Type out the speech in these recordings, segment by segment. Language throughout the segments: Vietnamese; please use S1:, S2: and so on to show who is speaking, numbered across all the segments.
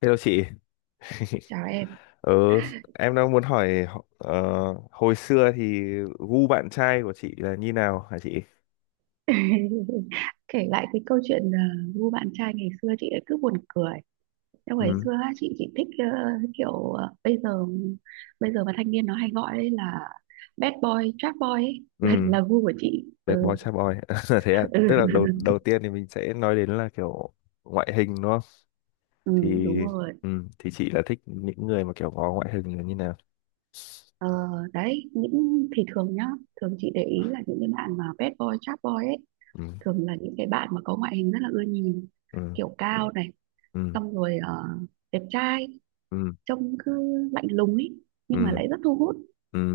S1: Thế đâu chị?
S2: Chào em.
S1: Ở, em đang muốn hỏi hồi xưa thì gu bạn trai của chị là như nào à chị?
S2: Kể lại cái câu chuyện ngu bạn trai ngày xưa chị lại cứ buồn cười. Nhưng ngày xưa
S1: um
S2: á, chị chỉ thích, kiểu, bây giờ mà thanh niên nó hay gọi đấy là bad boy trap boy ấy. là,
S1: um
S2: là gu của chị.
S1: Đẹp bói
S2: Ừ,
S1: cha bói. Thế à,
S2: ừ,
S1: tức là đầu đầu tiên thì mình sẽ nói đến là kiểu ngoại hình nó,
S2: ừ
S1: thì
S2: đúng rồi.
S1: thì chị là thích những người mà kiểu có ngoại hình là như nào?
S2: Ờ, đấy những thì thường nhá, thường chị để ý là những cái bạn mà bad boy trap boy ấy,
S1: um
S2: thường là những cái bạn mà có ngoại hình rất là ưa nhìn,
S1: um
S2: kiểu cao này,
S1: um
S2: xong rồi đẹp trai, trông cứ lạnh lùng ấy, nhưng mà lại
S1: um
S2: rất thu hút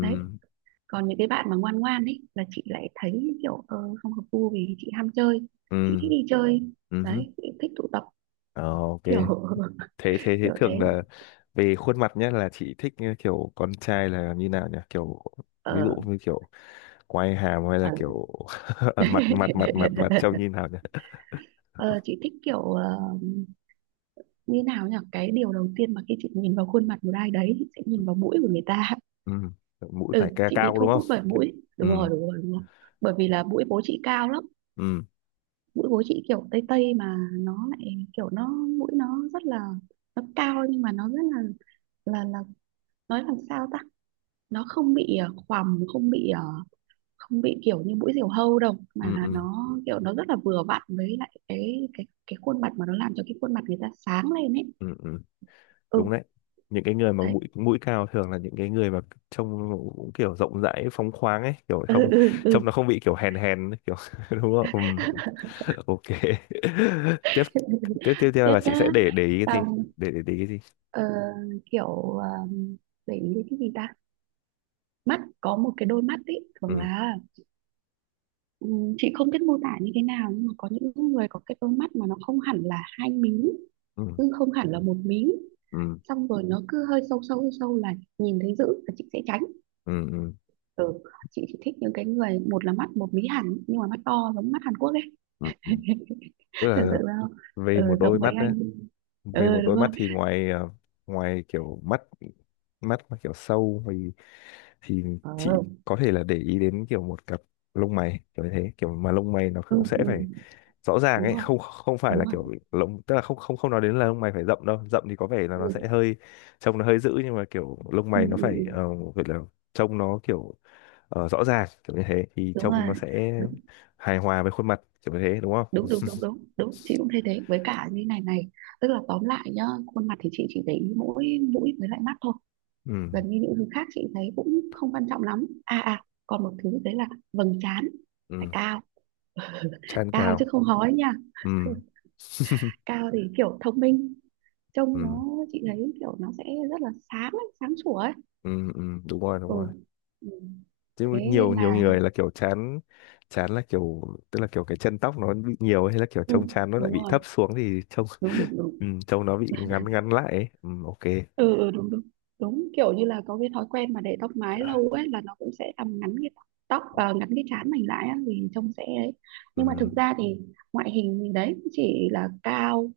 S2: đấy. Còn những cái bạn mà ngoan ngoan ấy là chị lại thấy kiểu, không hợp gu, vì chị ham chơi, chị thích đi chơi
S1: um
S2: đấy, chị thích tụ tập kiểu.
S1: okay. thế thế thế
S2: Kiểu
S1: thường
S2: thế
S1: là về khuôn mặt nhé, là chị thích như kiểu con trai là như nào nhỉ, kiểu ví dụ
S2: ờ
S1: như kiểu quai hàm hay là
S2: ờ.
S1: kiểu mặt mặt mặt mặt mặt trông như nào nhỉ?
S2: Ờ, chị thích kiểu, như nào nhỉ, cái điều đầu tiên mà khi chị nhìn vào khuôn mặt một ai đấy chị sẽ nhìn vào mũi của người ta.
S1: Ừ. Mũi
S2: Ừ,
S1: phải ca
S2: chị bị
S1: cao
S2: thu
S1: đúng không?
S2: hút bởi
S1: Kiểu...
S2: mũi,
S1: ừ.
S2: đúng rồi đúng rồi đúng rồi. Bởi vì là mũi bố chị cao lắm,
S1: Ừ.
S2: mũi của chị kiểu tây tây, mà nó lại kiểu nó, mũi nó rất là, nó cao nhưng mà nó rất là, nói làm sao ta, nó không bị khoằm, không bị kiểu như mũi diều hâu đâu, mà
S1: Ừ.
S2: là
S1: Ừ.
S2: nó kiểu nó rất là vừa vặn với lại cái khuôn mặt, mà nó làm cho cái khuôn mặt người ta sáng lên ấy.
S1: Ừ. Ừ. Đúng
S2: Ừ,
S1: đấy, những cái người mà
S2: đấy,
S1: mũi mũi cao thường là những cái người mà trông cũng kiểu rộng rãi phóng khoáng ấy, kiểu
S2: ừ,
S1: không,
S2: ừ, ừ.
S1: trông nó không bị kiểu hèn hèn ấy, kiểu đúng không? Ừ, ok. Tiếp, tiếp theo
S2: Tiếp
S1: là chị
S2: nhá,
S1: sẽ để ý cái gì?
S2: xong,
S1: Để ý cái gì?
S2: ờ, kiểu, ờ, để ý đến cái gì ta, mắt, có một cái đôi mắt ấy thường
S1: Ừ
S2: là, ừ, chị không biết mô tả như thế nào nhưng mà có những người có cái đôi mắt mà nó không hẳn là hai mí,
S1: ừ
S2: nhưng không hẳn là một mí,
S1: ừ
S2: xong rồi nó cứ hơi sâu sâu sâu là nhìn thấy dữ là chị sẽ tránh.
S1: ừ ừ
S2: Ừ, chị chỉ thích những cái người một là mắt một mí hẳn nhưng mà mắt to giống mắt Hàn Quốc ấy.
S1: ừ ừ. Tức
S2: Tưởng
S1: là
S2: tượng ra không,
S1: về
S2: ừ,
S1: một đôi
S2: giống mấy
S1: mắt đấy.
S2: anh,
S1: Về một
S2: ừ đúng
S1: đôi mắt
S2: rồi,
S1: thì ngoài ngoài kiểu mắt mắt mà kiểu sâu thì thì chị
S2: ừ,
S1: có thể là để ý đến kiểu một cặp lông mày kiểu như thế, kiểu mà lông mày nó
S2: ừ,
S1: cũng sẽ
S2: ừ,
S1: phải rõ ràng
S2: đúng
S1: ấy,
S2: rồi
S1: không không phải
S2: đúng
S1: là
S2: rồi,
S1: kiểu lông, tức là không không không nói đến là lông mày phải rậm đâu, rậm thì có vẻ là nó sẽ
S2: ừ,
S1: hơi trông nó hơi dữ, nhưng mà kiểu lông
S2: ừ,
S1: mày nó
S2: ừ,
S1: phải
S2: ừ,
S1: gọi là trông nó kiểu rõ ràng kiểu như thế thì
S2: đúng
S1: trông
S2: rồi,
S1: nó sẽ hài hòa với khuôn mặt kiểu như thế đúng không?
S2: đúng đúng đúng đúng đúng, chị cũng thấy thế. Với cả như này này, tức là tóm lại nhá, khuôn mặt thì chị chỉ để ý mỗi mũi với lại mắt thôi,
S1: Ừ
S2: gần như những thứ khác chị thấy cũng không quan trọng lắm, còn một thứ đấy là vầng trán phải
S1: ừ.
S2: cao,
S1: Trán
S2: cao chứ
S1: cao.
S2: không hói nha.
S1: Ừ
S2: Cao thì kiểu thông minh, trông
S1: ừ.
S2: nó chị thấy kiểu nó sẽ rất là sáng ấy, sáng sủa ấy.
S1: Ừ ừ đúng rồi, đúng
S2: Ừ,
S1: rồi.
S2: ừ,
S1: Chứ
S2: thế
S1: nhiều
S2: nên
S1: nhiều
S2: là,
S1: người là kiểu chán. Chán là kiểu tức là kiểu cái chân tóc nó bị nhiều, hay là kiểu
S2: ừ,
S1: trông chán nó lại
S2: đúng
S1: bị
S2: rồi,
S1: thấp xuống thì trông
S2: đúng đúng đúng,
S1: ừ, trông nó bị ngắn ngắn lại ấy. Ừ, ok.
S2: ừ, ừ đúng đúng đúng, kiểu như là có cái thói quen mà để tóc mái lâu ấy, là nó cũng sẽ làm ngắn cái ngắn cái trán mình lại á, thì trông sẽ ấy.
S1: Ừ,
S2: Nhưng mà thực ra thì ngoại hình thì đấy chỉ là cao,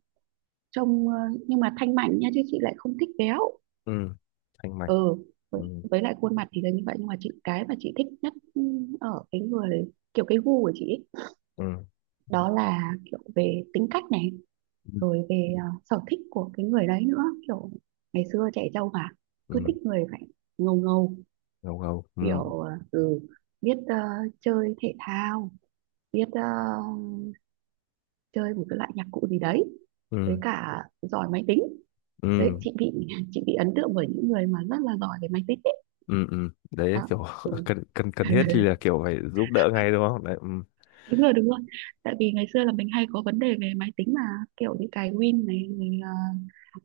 S2: trông, nhưng mà thanh mảnh nha, chứ chị lại không thích béo.
S1: ừ, thanh mạch.
S2: Ừ,
S1: Ừ,
S2: với lại khuôn mặt thì là như vậy, nhưng mà chị, cái mà chị thích nhất, ừ, ở cái người, kiểu cái gu của chị ấy,
S1: ừ,
S2: đó là kiểu về tính cách này,
S1: ừ,
S2: rồi về, sở thích của cái người đấy nữa, kiểu ngày xưa trẻ trâu mà cứ
S1: ừ,
S2: thích người phải ngầu ngầu,
S1: ngầu ngầu. Ừ,
S2: kiểu, ừ, biết chơi thể thao, biết chơi một cái loại nhạc cụ gì đấy, với
S1: ừ,
S2: cả giỏi máy tính đấy.
S1: ừ,
S2: Chị bị, chị bị ấn tượng bởi những người mà rất là giỏi về máy tính đấy.
S1: ừ, ừ. Đấy
S2: Đó,
S1: kiểu
S2: ừ.
S1: cần cần cần thiết thì là kiểu phải giúp đỡ ngay đúng không đấy, ừ,
S2: Đúng rồi đúng rồi, tại vì ngày xưa là mình hay có vấn đề về máy tính mà, kiểu như cài Win này rồi,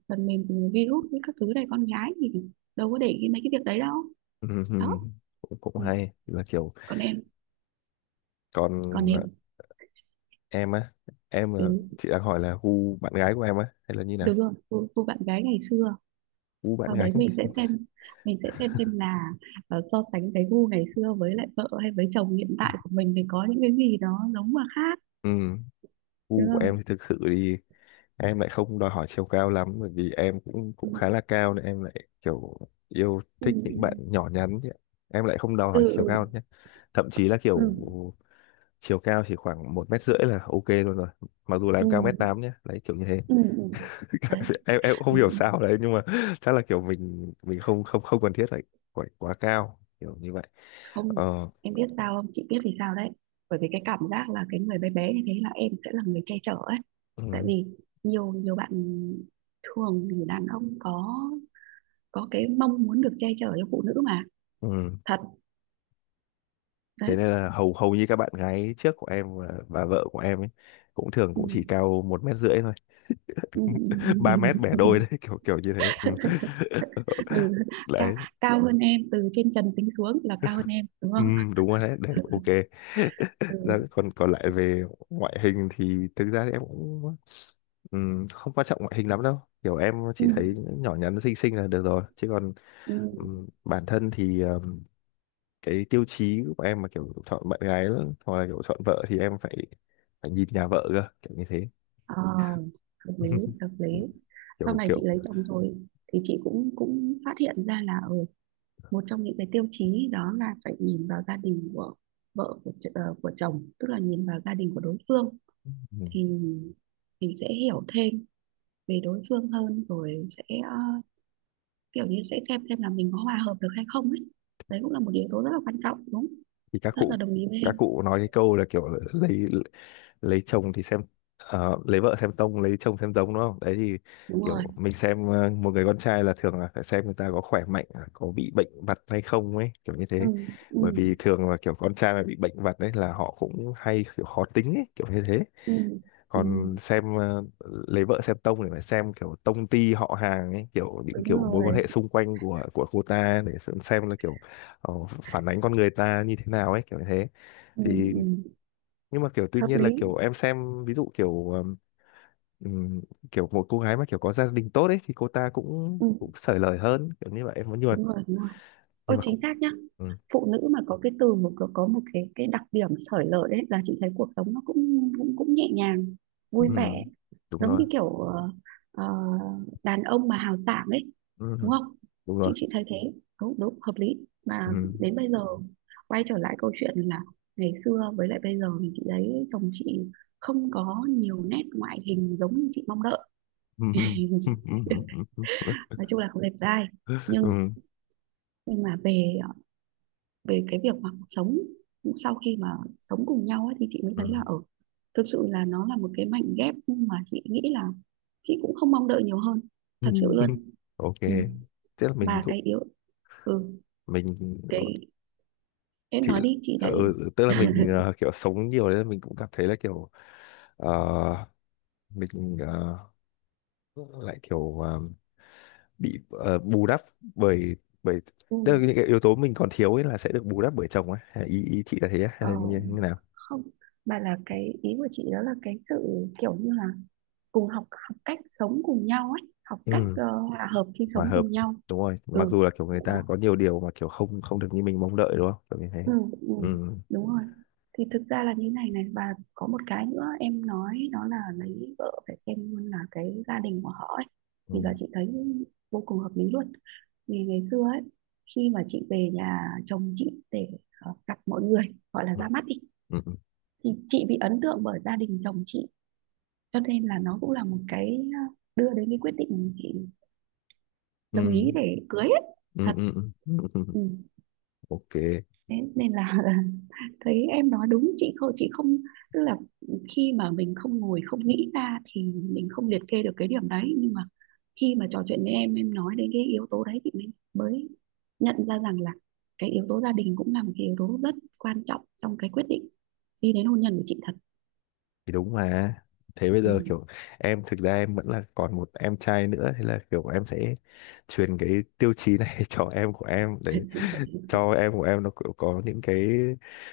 S2: phần mềm, virus với các thứ này, con gái thì đâu có để ý mấy cái việc đấy đâu.
S1: ừ,
S2: Đó,
S1: ừ. cũng cũng
S2: ừ.
S1: hay là kiểu
S2: Còn em,
S1: còn
S2: còn em,
S1: em á, em
S2: ừ,
S1: là chị đang hỏi là gu bạn gái của em á hay là như nào?
S2: đúng rồi, gu bạn gái ngày xưa,
S1: Gu bạn
S2: sau
S1: gái.
S2: đấy mình sẽ xem là, so sánh cái gu ngày xưa với lại vợ hay với chồng hiện tại của mình thì có những cái gì đó giống mà khác,
S1: Ừ,
S2: đúng
S1: gu của
S2: không.
S1: em thì thực sự thì em lại không đòi hỏi chiều cao lắm, bởi vì em cũng
S2: Ừ
S1: cũng khá là cao nên em lại kiểu yêu
S2: ừ
S1: thích những bạn nhỏ nhắn chứ ạ. Em lại không đòi hỏi chiều cao
S2: ừ
S1: nhé, thậm chí là
S2: ừ
S1: kiểu chiều cao chỉ khoảng 1,5 m là ok luôn rồi. Mặc dù là
S2: ừ
S1: em cao mét tám
S2: ừ
S1: nhé, đấy kiểu như thế.
S2: ừ, ừ, ừ. Đấy,
S1: Em cũng không
S2: ừ,
S1: hiểu
S2: ừ.
S1: sao đấy, nhưng mà chắc là kiểu mình không không không cần thiết phải phải quá cao kiểu như vậy.
S2: Không,
S1: Ờ,
S2: em biết sao không, chị biết vì sao đấy, bởi vì cái cảm giác là cái người bé bé như thế là em sẽ là người che chở ấy, tại
S1: ừ,
S2: vì nhiều nhiều bạn, thường thì đàn ông có cái mong muốn được che chở cho phụ nữ mà.
S1: ừ.
S2: Thật,
S1: Thế
S2: đấy,
S1: nên là hầu hầu như các bạn gái trước của em và vợ của em ấy cũng thường
S2: ừ.
S1: cũng chỉ cao 1,5 m thôi.
S2: Ừ.
S1: Ba mét bẻ
S2: Ừ.
S1: đôi đấy, kiểu kiểu như thế. Ừ.
S2: Ừ, Ca,
S1: Đấy.
S2: cao hơn em, từ trên trần tính xuống là cao hơn em, đúng
S1: Ừ,
S2: không.
S1: đúng rồi, đấy đấy ok.
S2: Ừ.
S1: Còn còn lại về ngoại hình thì thực ra thì em cũng không quan trọng ngoại hình lắm đâu, kiểu em
S2: Ừ.
S1: chỉ thấy nhỏ nhắn xinh xinh là được rồi, chứ còn
S2: Ừ.
S1: bản thân thì cái tiêu chí của em mà kiểu chọn bạn gái hoặc là kiểu chọn vợ thì em phải phải nhìn nhà vợ cơ, kiểu như thế.
S2: Ờ, hợp lý, hợp lý. Sau
S1: kiểu
S2: này
S1: kiểu
S2: chị lấy chồng rồi thì chị cũng cũng phát hiện ra là, ừ, một trong những cái tiêu chí đó là phải nhìn vào gia đình của vợ của, ch- ờ, của chồng, tức là nhìn vào gia đình của đối phương
S1: Ừ.
S2: thì mình sẽ hiểu thêm về đối phương hơn, rồi sẽ ờ, kiểu như sẽ xem là mình có hòa hợp được hay không ấy. Đấy cũng là một yếu tố rất là quan trọng, đúng,
S1: Thì các
S2: rất là
S1: cụ,
S2: đồng ý với em,
S1: nói cái câu là kiểu là lấy chồng thì xem lấy vợ xem tông, lấy chồng xem giống, đúng không đấy? Thì
S2: đúng rồi,
S1: kiểu mình xem một người con trai là thường là phải xem người ta có khỏe mạnh à, có bị bệnh vặt hay không ấy, kiểu như
S2: ừ
S1: thế.
S2: ừ
S1: Bởi vì thường là kiểu con trai mà bị bệnh vặt đấy là họ cũng hay kiểu khó tính ấy, kiểu như thế.
S2: ừ ừ,
S1: Còn xem lấy vợ xem tông thì phải xem kiểu tông ty họ hàng ấy, kiểu những
S2: đúng
S1: kiểu mối quan
S2: rồi,
S1: hệ xung quanh của cô ta để xem là kiểu phản ánh con người ta như thế nào ấy, kiểu như thế.
S2: ừ
S1: Thì
S2: ừ
S1: nhưng mà kiểu tuy
S2: hợp
S1: nhiên là kiểu
S2: lý,
S1: em xem ví dụ kiểu ừm, kiểu một cô gái mà kiểu có gia đình tốt ấy thì cô ta cũng
S2: ừ
S1: cũng xởi lời hơn, kiểu như vậy em muốn,
S2: đúng rồi đúng rồi,
S1: nhưng
S2: ôi
S1: mà
S2: chính
S1: cũng
S2: xác nhá.
S1: ừ,
S2: Phụ nữ mà có cái từ một có một cái đặc điểm xởi lởi đấy, là chị thấy cuộc sống nó cũng cũng cũng nhẹ nhàng,
S1: ừ,
S2: vui vẻ,
S1: đúng
S2: giống
S1: rồi.
S2: như kiểu, ờ, đàn ông mà hào sảng ấy, đúng
S1: Ừ,
S2: không,
S1: đúng rồi.
S2: chị thấy thế, đúng đúng hợp lý mà.
S1: Ừ.
S2: Đến bây giờ, quay trở lại câu chuyện là ngày xưa với lại bây giờ, thì chị thấy chồng chị không có nhiều nét ngoại hình giống như chị mong đợi.
S1: Ừ, ừ, ừ, ừ,
S2: Nói chung là không đẹp trai, nhưng
S1: ừ,
S2: nhưng mà về về cái việc mà sống, sau khi mà sống cùng nhau ấy, thì chị mới thấy
S1: ừ.
S2: là thực sự là nó là một cái mảnh ghép mà chị nghĩ là chị cũng không mong đợi nhiều hơn,
S1: Ừ.
S2: thật sự luôn,
S1: Ok.
S2: ừ.
S1: Tức là mình
S2: Mà
S1: cũng
S2: cái yếu, ừ,
S1: mình
S2: cái em
S1: thì
S2: nói đi chị
S1: ừ,
S2: lại,
S1: tức là mình kiểu sống nhiều nên mình cũng cảm thấy là kiểu ờ, mình lại kiểu bị bù đắp bởi bởi tức là
S2: ừ.
S1: những cái yếu tố mình còn thiếu ấy là sẽ được bù đắp bởi chồng ấy. Hay ý ý chị là thế á?
S2: Ờ,
S1: Hay là như, như nào?
S2: không mà là cái ý của chị đó là cái sự kiểu như là cùng học học cách sống cùng nhau ấy, học cách
S1: Ừ,
S2: hòa hợp khi
S1: hòa
S2: sống
S1: hợp
S2: cùng nhau,
S1: đúng rồi, mặc
S2: ừ
S1: dù là kiểu người
S2: đúng rồi,
S1: ta có nhiều điều mà kiểu không không được như mình mong đợi, đúng không kiểu như thế.
S2: ừ, ừ,
S1: Ừ
S2: đúng rồi. Thì thực ra là như này này, và có một cái nữa em nói đó là lấy vợ phải xem luôn là cái gia đình của họ ấy.
S1: ừ
S2: Thì giờ chị thấy vô cùng hợp lý luôn. Vì ngày xưa ấy, khi mà chị về nhà chồng chị để gặp mọi người, gọi là
S1: ừ
S2: ra mắt đi,
S1: ừ
S2: thì chị bị ấn tượng bởi gia đình chồng chị, cho nên là nó cũng là một cái, đưa đến cái quyết định chị
S1: ừ
S2: đồng ý để cưới ấy.
S1: ừ
S2: Thật.
S1: ừ ừ ừ. Ừ.
S2: Ừ.
S1: Ok,
S2: Thế nên là, thấy em nói đúng, chị không chị không, tức là khi mà mình không ngồi không nghĩ ra thì mình không liệt kê được cái điểm đấy, nhưng mà khi mà trò chuyện với em nói đến cái yếu tố đấy thì mình mới nhận ra rằng là cái yếu tố gia đình cũng là một cái yếu tố rất quan trọng trong cái quyết định đi đến hôn nhân của chị, thật.
S1: thì đúng mà. Thế bây
S2: Ừ.
S1: giờ kiểu em, thực ra em vẫn là còn một em trai nữa, thế là kiểu em sẽ truyền cái tiêu chí này cho em của em, để cho em của em nó kiểu có những cái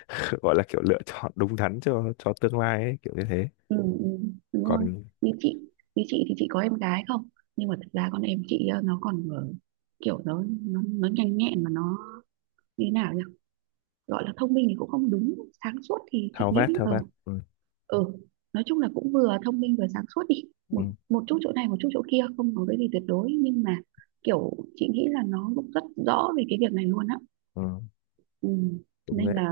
S1: gọi là kiểu lựa chọn đúng đắn cho tương lai ấy, kiểu như thế.
S2: Ừ, ừ, đúng
S1: Còn
S2: rồi. Như chị, như chị thì chị có em gái không, nhưng mà thật ra con em chị, nó còn, kiểu nó nhanh nhẹn mà nó như thế nào ấy. Gọi là thông minh thì cũng không đúng, sáng suốt thì chị
S1: thao
S2: nghĩ,
S1: vát thao vát. Ừ,
S2: ờ nói chung là cũng vừa thông minh vừa sáng suốt đi,
S1: ừ,
S2: một một chút chỗ này một chút chỗ kia, không có cái gì tuyệt đối, nhưng mà kiểu chị nghĩ là nó cũng rất rõ về cái việc này luôn á,
S1: ừ,
S2: ừ.
S1: đúng
S2: Nên
S1: đấy.
S2: là,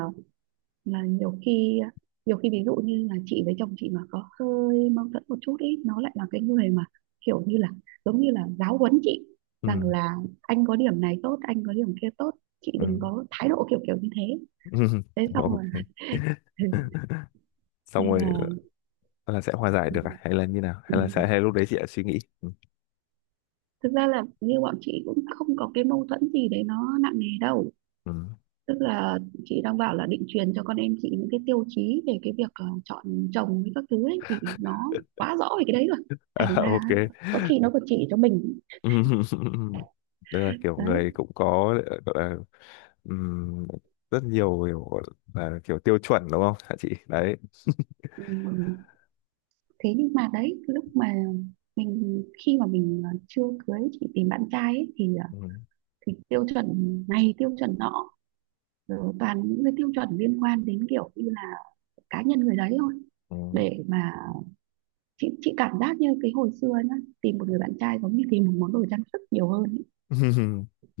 S2: là nhiều khi nhiều khi ví dụ như là chị với chồng chị mà có hơi mâu thuẫn một chút ý, nó lại là cái người mà kiểu như là giáo huấn chị,
S1: Ừ,
S2: rằng là anh có điểm này tốt, anh có điểm kia tốt, chị
S1: ừ.
S2: đừng có thái độ kiểu kiểu như thế, thế xong rồi.
S1: Ok. Xong
S2: Nên
S1: rồi
S2: là,
S1: là sẽ hòa giải
S2: ừ.
S1: được à? Hay là như nào?
S2: Ừ.
S1: Hay là sẽ, hay lúc đấy chị đã suy nghĩ. Ừ.
S2: Thực ra là như bọn chị cũng không có cái mâu thuẫn gì đấy nó nặng nề đâu,
S1: Ừ.
S2: tức là chị đang bảo là định truyền cho con em chị những cái tiêu chí về cái việc, chọn chồng với các thứ ấy thì nó quá rõ về cái đấy rồi, thành
S1: À,
S2: ra
S1: ok.
S2: có khi nó còn chỉ cho mình.
S1: Tức là kiểu
S2: Đấy,
S1: người cũng có gọi là, ừm, rất nhiều kiểu gọi là kiểu tiêu chuẩn đúng không hả chị đấy?
S2: ừ. Thế nhưng mà đấy lúc mà mình khi mà mình, chưa cưới, chị tìm bạn trai ấy, thì ờ,
S1: Ừ.
S2: thì tiêu chuẩn này, tiêu chuẩn nọ, rồi toàn những cái tiêu chuẩn liên quan đến kiểu như là cá nhân người đấy thôi,
S1: Ừ.
S2: để mà chị cảm giác như cái hồi xưa nhá, tìm một người bạn trai giống như tìm một món đồ trang sức nhiều hơn ấy.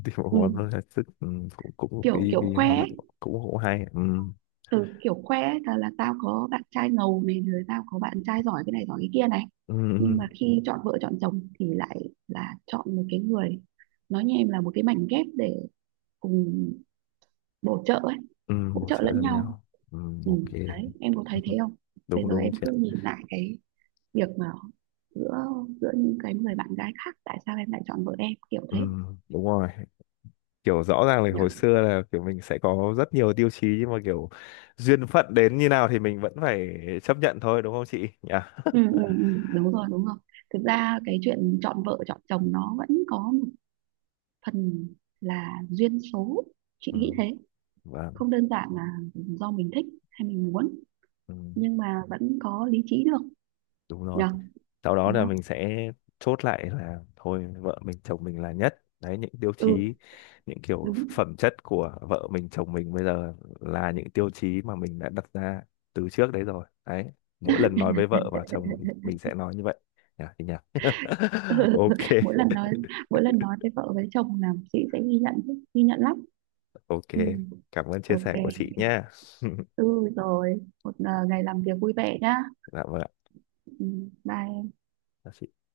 S1: Thì một
S2: Ừ.
S1: món nó là sức, ừ, cũng cũng
S2: kiểu
S1: vì
S2: kiểu
S1: vì
S2: khoe
S1: hoa mẹ
S2: ấy,
S1: cũng cũng hay. Ừ.
S2: từ kiểu khoe ấy, là tao có bạn trai ngầu này, rồi tao có bạn trai giỏi cái này giỏi cái kia này,
S1: Ừ.
S2: nhưng
S1: Ừ,
S2: mà khi chọn vợ chọn chồng thì lại là chọn một cái người, nói như em là một cái mảnh ghép để cùng bổ trợ ấy,
S1: ừ,
S2: hỗ
S1: bổ
S2: trợ
S1: trợ
S2: lẫn
S1: cho
S2: nhau,
S1: nhau. Ừ. Ok.
S2: ừ. Đấy em có
S1: Ừ.
S2: thấy thế không, bây
S1: Đúng
S2: giờ
S1: đúng
S2: em
S1: chị
S2: cứ
S1: ạ.
S2: nhìn lại cái việc mà giữa, giữa những cái người bạn gái khác, tại sao em lại chọn vợ em kiểu
S1: Ừ.
S2: thế,
S1: Đúng rồi, kiểu rõ ràng là
S2: nhỉ.
S1: hồi xưa là kiểu mình sẽ có rất nhiều tiêu chí, nhưng mà kiểu duyên phận đến như nào thì mình vẫn phải chấp nhận thôi, đúng không chị nhỉ?
S2: Ừ, ừ, ừ, đúng rồi đúng rồi, thực ra cái chuyện chọn vợ chọn chồng nó vẫn có một phần là duyên số, chị
S1: Ừ.
S2: nghĩ thế,
S1: Vâng,
S2: không đơn giản là do mình thích hay mình muốn,
S1: ừ,
S2: nhưng mà vẫn có lý trí được,
S1: đúng rồi.
S2: nhở,
S1: Sau đó
S2: đúng
S1: là
S2: không.
S1: mình sẽ chốt lại là thôi vợ mình chồng mình là nhất. Đấy, những tiêu chí,
S2: Ừ
S1: những kiểu
S2: đúng.
S1: phẩm chất của vợ mình chồng mình bây giờ là những tiêu chí mà mình đã đặt ra từ trước đấy rồi. Đấy, mỗi lần nói với vợ và chồng thì mình sẽ nói như vậy. Nhỉ, thì nhỉ.
S2: Ừ,
S1: Ok,
S2: mỗi lần nói mỗi lần nói với vợ với chồng là chị sẽ ghi nhận chứ, ghi nhận lắm,
S1: ok.
S2: ừ,
S1: Cảm ơn chia
S2: ok,
S1: sẻ của chị nha.
S2: ừ rồi một, ngày làm việc vui vẻ nhá,
S1: Dạ vâng
S2: ừ, bye.
S1: ạ.